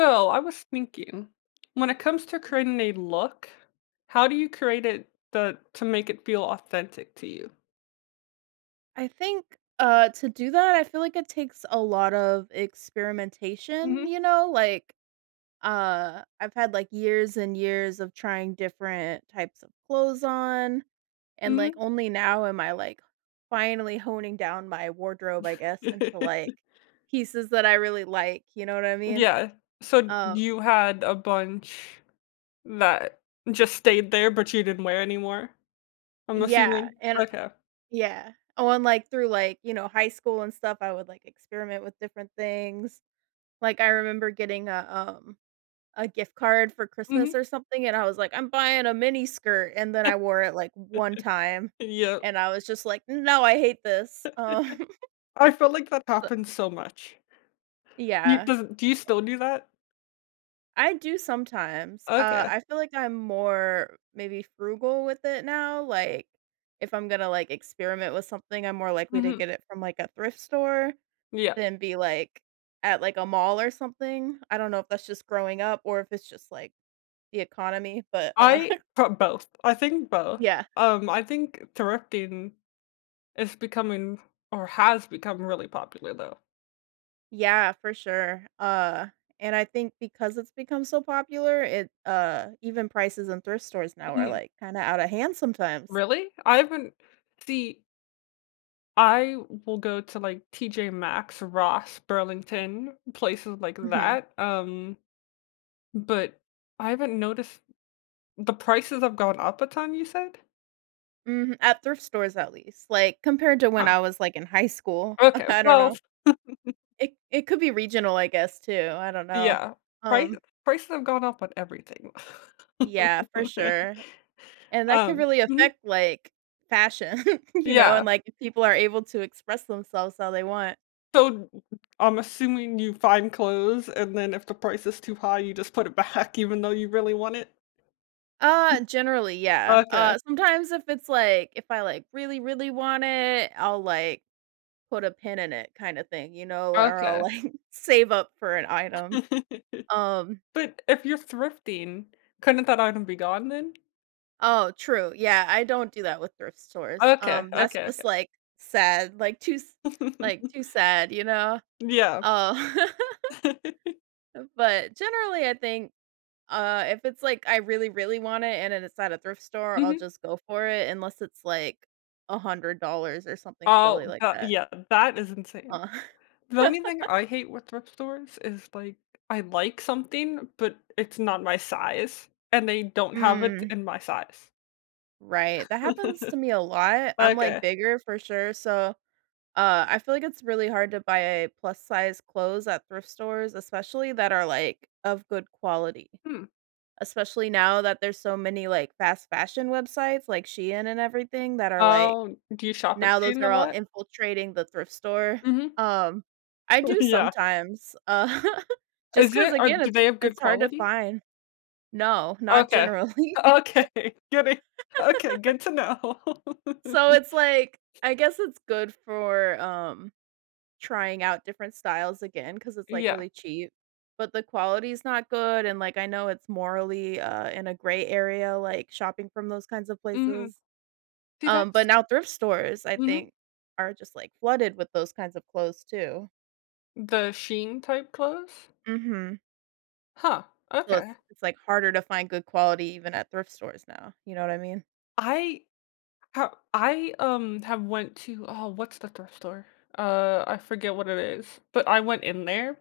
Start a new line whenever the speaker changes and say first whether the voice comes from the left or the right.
left: So I was thinking, when it comes to creating a look, how do you create it the to make it feel authentic to you?
right: I think, to do that, I feel like it takes a lot of experimentation,
left: Mhm,
right: you know? Like, I've had, like, years and years of trying different types of clothes on, and, like,
left: mhm.
right: only now am I, like, finally honing down my wardrobe, I guess, into, like, pieces that I really like, you know what I mean?
left: Yeah. So
right: Um
left: you had a bunch that just stayed there, but you didn't wear anymore, I'm
right: Yeah,
left: assuming?
right: and
left: Okay.
right: yeah. Oh, and, like, through, like, high school and stuff, I would, like, experiment with different things. Like, I remember getting a gift card for Christmas
left: Mhm.
right: or something, and I was like, "I'm buying a mini skirt," and then I wore it, like, one time,
left: Yeah.
right: and I was just like, "No, I hate this."
left: I feel like that happens so much. You
right: Yeah,
left: does Do you still do that?
right: I do sometimes.
left: Okay.
right: I feel like I'm more maybe frugal with it now, like, if I'm gonna, like, experiment with something, I'm more likely to
left: Mhm.
right: get it from, like, a thrift store
left: Yeah.
right: than be, like, at, like, a mall or something. I don't know if that's just growing up or if it's just, like, the economy, but,
left: I pro both. I think both.
right: yeah.
left: I think thrifting It's becoming or has become really popular though.
right: Yeah, for sure. And I think because it's become so popular, it even prices in thrift stores now are
left: Mhm.
right: like kind of out of hand sometimes.
left: Really? I haven't see, I will go to, like, TJ Maxx, Ross, Burlington, places like
right: Mhm.
left: that, but I haven't noticed the prices have gone up a ton, you said?
right: Mhm. At thrift stores at least. Like compared to when
left: Huh.
right: I was like in high school.
left: Okay,
right: I don't
left: well,
right: know. It could be regional, I guess, too. I don't know.
left: yeah. Price
right: Um
left: prices have gone up on everything.
right: yeah for sure. And that can
left: Um
right: really
left: mhm.
right: affect like fashion,
left: Yeah.
right: and like if people are able to express themselves how they want.
left: So, I'm assuming you find clothes, and then if the price is too high, you just put it back even though you really want it?
right: Generally, yeah.
left: Okay.
right: Sometimes if it's like if I, like, really, really want it, I'll, like, put a pin in it kinda thing, or I'll,
left: Okay.
right: like, save up for an item. Um
left: But if you're thrifting, couldn't that item be gone then?
right: Oh, true, yeah, I don't do that with thrift stores.
left: Okay,
right: That's
left: okay,
right: just,
left: okay.
right: like, sad, like, too sad, you know?
left: Yeah.
right: Uh, but generally, I think, if it's like I really, really want it and then it's at a thrift store, I'll
left: Mhm.
right: just go for it unless it's like $100 or something silly
left: Oh,
right: like
left: that
right: that.
left: yeah, that is insane.
right: Uh,
left: The only thing I hate with thrift stores is, like, I like something, but it's not my size, and they don't have it
right: mm,
left: in my size.
right: right. That happens to me a lot. I'm, like,
left: Okay.
right: bigger for sure, so, I feel like it's really hard to buy plus size clothes at thrift stores, especially that are, like, of good quality,
left: Hmm.
right: especially now that there's so many, like, fast fashion websites like Shein and everything that are, like
left: Oh, do you shop at
right: now those
left: Shein a
right: are all
left: lot?
right: infiltrating the thrift store.
left: Mhm.
right: Um, I do
left: Yeah.
right: sometimes, just
left: Is
right: because
left: it or
right: again,
left: do
right: it's
left: they have good
right: it's hard to
left: quality?
right: find. No, not
left: Okay.
right: generally.
left: Okay, good. Okay, good to know.
right: So it's like I guess it's good for, trying out different styles again because it's, like,
left: Yeah.
right: really cheap, but the quality's not good, and, like, I know it's morally, in a gray area, like, shopping from those kinds of
left: Mhm.
right: places,
left: See,
right: but
left: that's
right: now thrift stores, I
left: mhm,
right: think, are just, like, flooded with those kinds of clothes too.
left: the Sheen type clothes?
right: Mhm.
left: Huh,
right: So it's
left: okay.
right: it's, like, harder to find good quality even at thrift stores now, you know what I mean?
left: I I have went to oh, what's the thrift store? I forget what it is, but I went in there.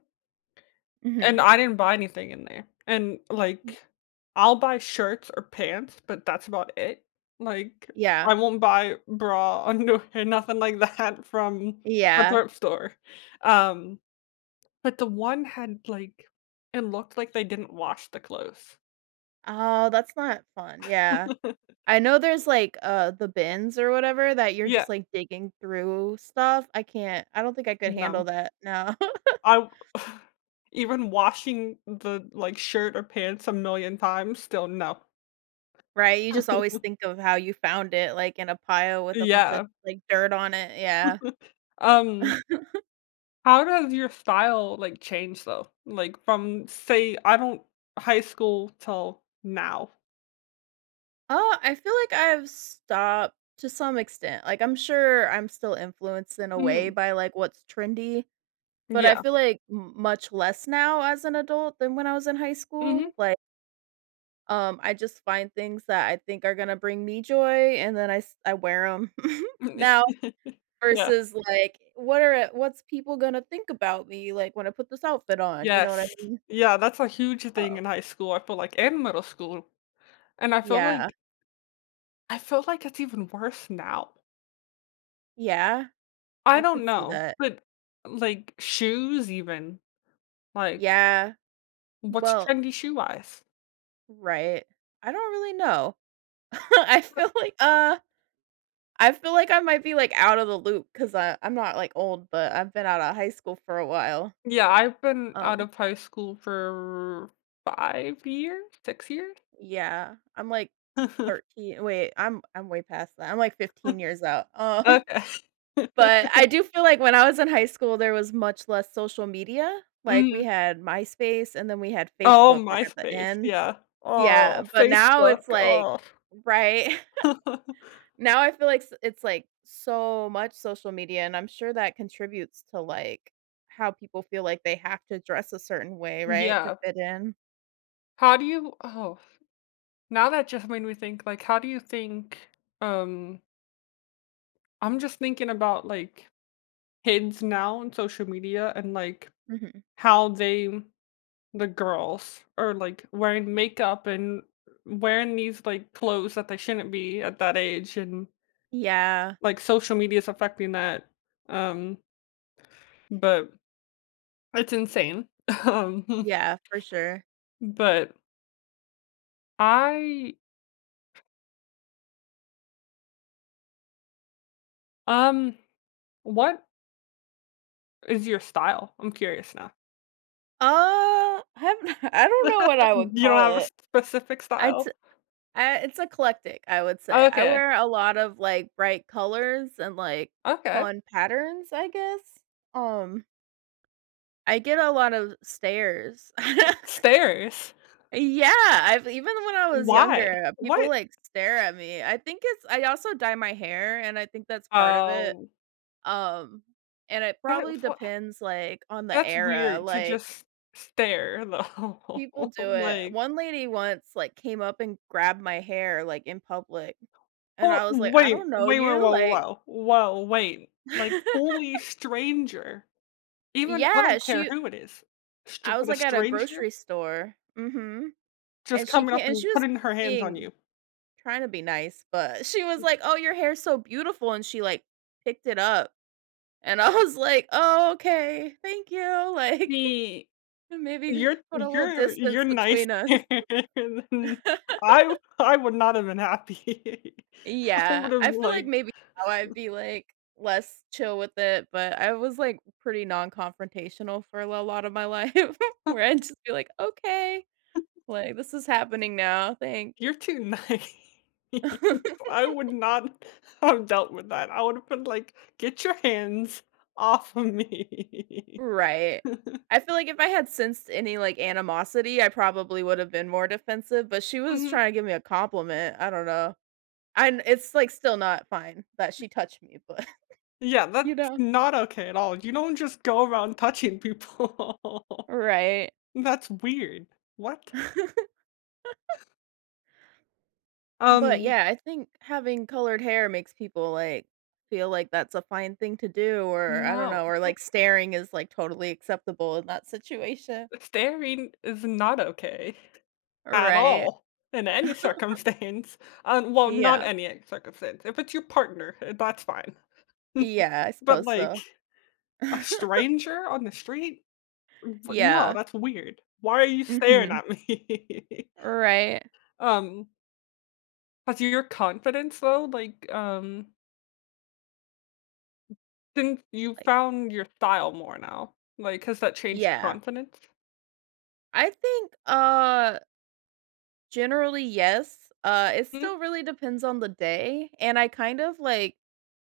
left: And
right: Mhm.
left: I didn't buy anything in there. And, like, I'll buy shirts or pants, but that's about it. Like,
right: Yeah.
left: I won't buy bra, underwear, nothing like that from a
right: Yeah.
left: thrift store. Um, but the one had, like, it looked like they didn't wash the clothes.
right: Oh, that's not fun, yeah. I know there's, like, the bins or whatever that you're
left: Yeah.
right: just, like, digging through stuff. I don't think I could handle
left: No.
right: that, no.
left: I even washing the, like, shirt or pants a million times, still no.
right: Right, you just always think of how you found it, like, in a pile with a bunch of,
left: Yeah.
right: like, dirt on it, yeah.
left: Um How does your style, like, change though? Like, from, say, I don't high school till now?
right: Oh, I feel like I've stopped to some extent. Like, I'm sure I'm still influenced in a way
left: Mhm.
right: by, like, what's trendy, but I
left: Yeah.
right: feel like m much less now as an adult than when I was in high
left: Mhm.
right: school, like. I just find things that I think are gonna bring me joy, and then I wear them now
left: Yeah.
right: versus, like, what's people gonna think about me, like, when I put this outfit on, you know what I
left: Yes.
right: mean?
left: Yeah, that's a huge thing
right: Oh,
left: in high school, I feel like, and middle school, and
right: yeah.
left: I feel like it's even worse now.
right: Yeah,
left: I
right: I
left: don't
right: could see
left: know,
right: that.
left: but, like, shoes even, like,
right: Yeah.
left: what's
right: Well,
left: trendy shoe-wise?
right: right. I don't really know. I feel like, I might be, like, out of the loop because I'm not, like, old, but I've been out of high school for a while.
left: Yeah, I've been out
right: Um
left: of high school for 5 years, 6 years?
right: Yeah, I'm like 13. Wait, I'm way past that, I'm like 15 years out,
left: Okay.
right: but I do feel like when I was in high school, there was much less social media, like, we
left: Mhm.
right: had MySpace and then we had
left: Oh,
right: Facebook, like, at the
left: MySpace,
right: end.
left: yeah.
right: Yeah,
left: Oh,
right: but now it's
left: Facebook,
right: like
left: oh.
right: right, now I feel like s it's, like, so much social media, and I'm sure that contributes to, like, how people feel like they have to dress a certain way, right, to
left: Yeah.
right: fit in.
left: How do you oh, Now that just made me think, like, how do you think, um I'm just thinking about, like, kids now and social media and, like,
right: Mhm.
left: how they the girls are, like, wearing makeup and wearing these, like, clothes that they shouldn't be at that age and,
right: Yeah,
left: like, social media is affecting that, um, but it's insane. Um,
right: yeah, for sure.
left: but I um, what is your style? I'm curious now.
right: Have I don't know what I would
left: You don't
right: call
left: have a
right: it.
left: specific
right: I'd s
left: style?
right: I it's eclectic, I would say. I
left: Okay,
right: wear a lot of, like, bright colors and, like,
left: okay.
right: fun patterns, I guess. Um, I get a lot of stares.
left: Stairs?
right: Yeah, I've even when I was
left: Why?
right: younger, people,
left: What?
right: like, stare at me. I think it's I also dye my hair, and I think that's part of it.
left: Um.
right: Um, and it
left: that
right: probably
left: wha
right: depends, like, on the
left: that's
right: era,
left: weird to
right: like.
left: just stare, though.
right: People do it.
left: Like,
right: One lady once, like, came up and grabbed my hair, like, in public, and
left: or
right: I was like, "I don't
left: wait,
right: know
left: wait, Wait!
right: you,"
left: Whoa,
right: like.
left: whoa, whoa, wait. Like, fully stranger. Even I
right: Yeah,
left: don't care
right: she
left: who it is, str
right: I was,
left: but a
right: like, at a
left: stranger?
right: grocery store. Mhm,
left: Just
right: and she
left: coming
right: came
left: up
right: and she
left: and
right: was
left: putting her hands on
right: being
left: you.
right: trying to be nice, but she was like, "Oh, your hair's so beautiful," and she, like, picked it up, and I was like, "Oh, okay. Thank you," like.
left: The
right: Maybe
left: You're
right: put a little
left: you're you're
right: distance
left: nice
right: between us.
left: and I would not have been happy. I
right: Yeah,
left: would have
right: I feel like
left: like,
right: maybe now I'd be, like, less chill with it, but I was, like, pretty non-confrontational for a lo lot of my life where I'd just be like, "Okay, like, this is happening now, thanks."
left: "You're too nice." I would not have dealt with that. I would have been like, "Get your hands off of me."
right: Right. I feel like if I had sensed any, like, animosity, I probably would have been more defensive, but she was
left: Mhm.
right: trying to give me a compliment, I don't know. I It's, like, still not fine that she touched me, but,
left: Yeah,
right: you
left: that's
right: know?
left: not okay at all. You don't just go around touching people.
right: Right.
left: That's weird. What?
right: But
left: Um.
right: yeah, I think having colored hair makes people like feel like that's a fine thing to do, or I don't
left: No.
right: know, or like staring is like totally acceptable in that situation.
left: Staring is not okay at
right: Right.
left: all in any circumstance. Well, not
right: Yeah.
left: any circumstance. If it's your partner, eh, that's fine.
right: Yeah, I
left: But
right: suppose
left: like
right: so.
left: a stranger on the street? W no,
right: Yeah.
left: that's weird. Why are you staring
right: Mhm.
left: at me?
right: Right.
left: Um, has your confidence though, like, since you
right: Like,
left: found your style more now, like, has that changed your
right: yeah.
left: confidence?
right: I think generally yes. It
left: Hmm?
right: still really depends on the day, and I kind of like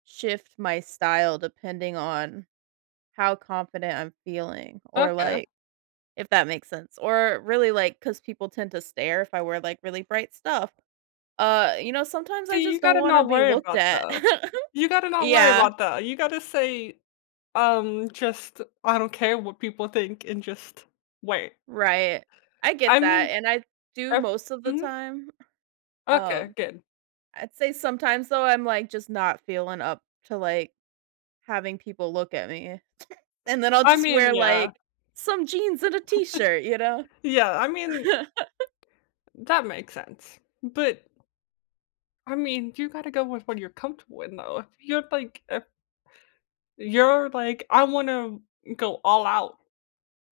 right: shift my style depending on how confident I'm feeling or
left: Okay.
right: like. If that makes sense, or really, like, cause people tend to stare if I wear, like, really bright stuff. Sometimes I
left: See,
right: just
left: you
right: don't
left: gotta
right: wanna
left: not
right: be
left: worry
right: looked
left: about
right: at.
left: that. You gotta not worry
right: Yeah,
left: about that. You gotta say Just I don't care what people think and just wait.
right: right. I get
left: I
right: that,
left: mean,
right: and I do
left: if
right: most of the
left: mhm,
right: time.
left: okay,
right: Um,
left: good.
right: I'd say sometimes, though, I'm, like, just not feeling up to, like, having people look at me, and then I'll
left: I
right: just
left: mean,
right: wear,
left: yeah.
right: like, some jeans and a t-shirt, you know?
left: Yeah, I mean, that makes sense. But, I mean, you gotta go with what you're comfortable in, though. If you're like, "I wanna go all out,"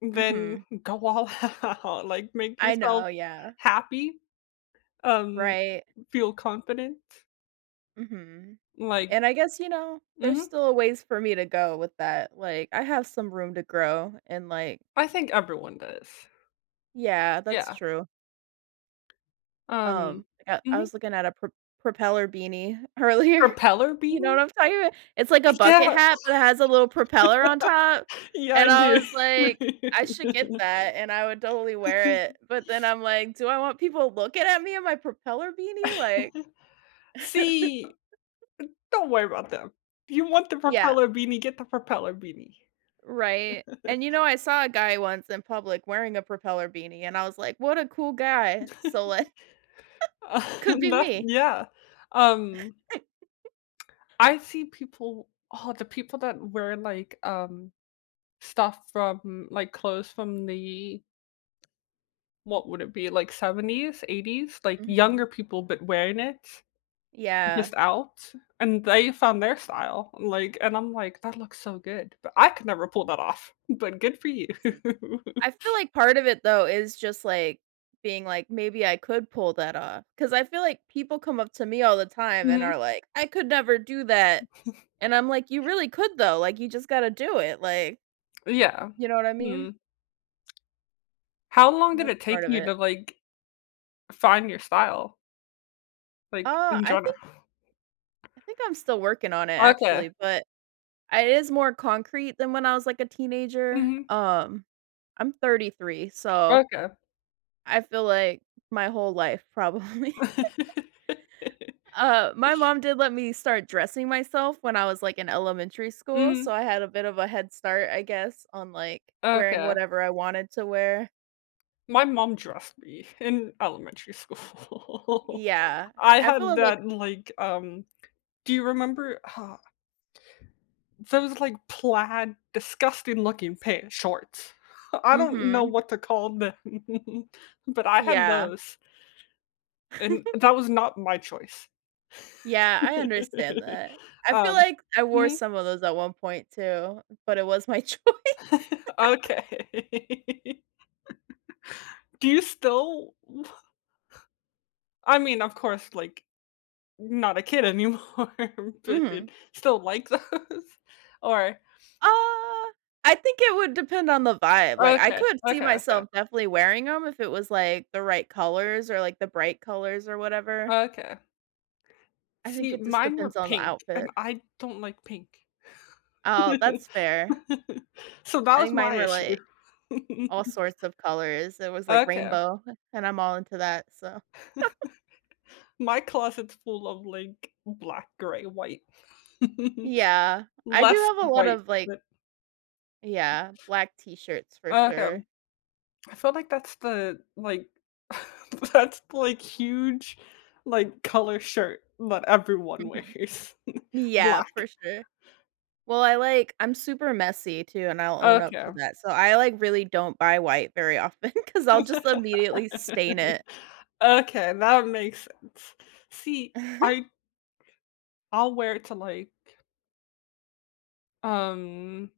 left: then
right: Mhm.
left: go all out, like, make
right: I
left: yourself
right: know, yeah.
left: happy, um,
right: Right.
left: feel confident,
right: Mhm.
left: like
right: And I guess, there's
left: mhm,
right: still a ways for me to go with that, like, I have some room to grow and, like,
left: I think everyone does.
right: yeah, that's
left: Yeah,
right: true.
left: um
right: I
left: mhm.
right: was looking at a propeller beanie earlier.
left: Propeller
right: You know what
left: beanie?
right: I'm talking about? It's like a bucket
left: Yeah.
right: hat, but it has a little propeller on top,
left: Yeah,
right: and
left: I
right: I
left: do.
right: was like, "I should get that, and I would totally wear it," but then I'm like, "Do I want people looking at me in my propeller beanie?" Like.
left: See, don't worry about them. You want the
right: Yeah.
left: propeller beanie, get the propeller beanie.
right: Right, and I saw a guy once in public wearing a propeller beanie, and I was like, "What a cool guy." So, like,
left: Uh,
right: could be
left: that
right: me.
left: yeah. Um, I see people oh, the people that wear, like, stuff from clothes from the what would it be, like, 70s, 80s? Like,
right: Mhm.
left: younger people, but wearing it.
right: Yeah.
left: Just out, and they found their style, like, and I'm like, "That looks so good," but I could never pull that off, but good for you.
right: See, I feel like part of it, though, is just, like, being like, "Maybe I could pull that off, because I feel like people come up to me all the time and
left: Mhm,
right: are like, "I could never do that." And I'm like, "You really could though, like, you just gotta do it," like,
left: yeah.
right: you know what I
left: Hmm.
right: mean?
left: How long
right: And
left: did
right: that's
left: it
right: part
left: take
right: of
left: you to,
right: it.
left: like, find your style, like,
right: Uh,
left: in
right: I
left: general?
right: think I think I'm still working on it
left: Okay.
right: actually, but I it is more concrete than when I was, like, a teenager.
left: Mhm.
right: I'm 33, so
left: Okay.
right: I feel like my whole life probably. My mom did let me start dressing myself when I was, like, in elementary school, so
left: Mhm.
right: I had a bit of a head start, I guess, on, like, wearing
left: Okay.
right: whatever I wanted to wear.
left: My mom dressed me in elementary school.
right: Yeah.
left: I
right: I
left: had
right: feel like.
left: that, like, um, do you remember those like plaid, disgusting looking pants shorts. I don't know
right: Mhm.
left: what to call them, but I had
right: Yeah.
left: those, and that was not my choice.
right: Yeah, I understand that. I feel
left: Um
right: like I wore
left: mhm.
right: some of those at one point too, but it was my choice.
left: Okay. Do you still I mean, of course, like, not a kid anymore, but
right: Mhm.
left: still like those? Or
right: Uh, I think it would depend on the vibe, like, I
left: okay,
right: could see
left: okay, okay,
right: myself definitely wearing them if it was, like, the right colors or, like, the bright colors or whatever.
left: okay.
right: I think
left: See,
right: it just
left: mine were
right: depends on the
left: pink,
right: outfit.
left: and I don't like pink.
right: Oh, that's fair.
left: So that
right: I
left: was
right: think mine
left: my
right: were,
left: issue.
right: like, all sorts of colors. It was, like,
left: Okay,
right: rainbow, and I'm all into that, so
left: my closet's full of, like, black, gray, white.
right: yeah. I do
left: Less
right: have a lot
left: white,
right: of, like.
left: but
right: Yeah, black t-shirts for
left: okay.
right: sure.
left: I feel like that's the, like that's, the, like, huge, like, color shirt that everyone
right: Mhm.
left: wears.
right: Yeah, for
left: Black.
right: sure. Well, I'm super messy too, and I'll own up
left: Okay.
right: to that. So I like really don't buy white very often because 'cause I'll just immediately stain it.
left: Okay, that makes sense. See, I I'll wear it to, like, um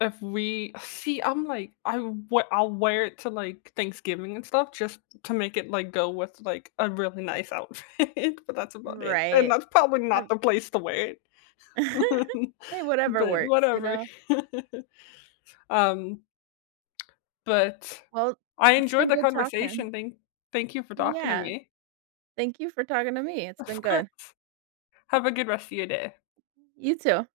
left: If we see, I'm like, I w I'll wear it to, like, Thanksgiving and stuff just to make it, like, go with, like, a really nice outfit, but that's about it, and
right: Right.
left: that's probably not
right: Um
left: the place to wear it.
right: Hey, whatever
left: But
right: works, you
left: whatever.
right: know?
left: Um, but
right: Well,
left: I
right: it's
left: enjoyed
right: been
left: the
right: good talking.
left: conversation. Thank you for talking to
right: Yeah.
left: me.
right: Thank you for talking to me. It's been
left: Of
right: good.
left: course. Have a good rest of your day.
right: You too.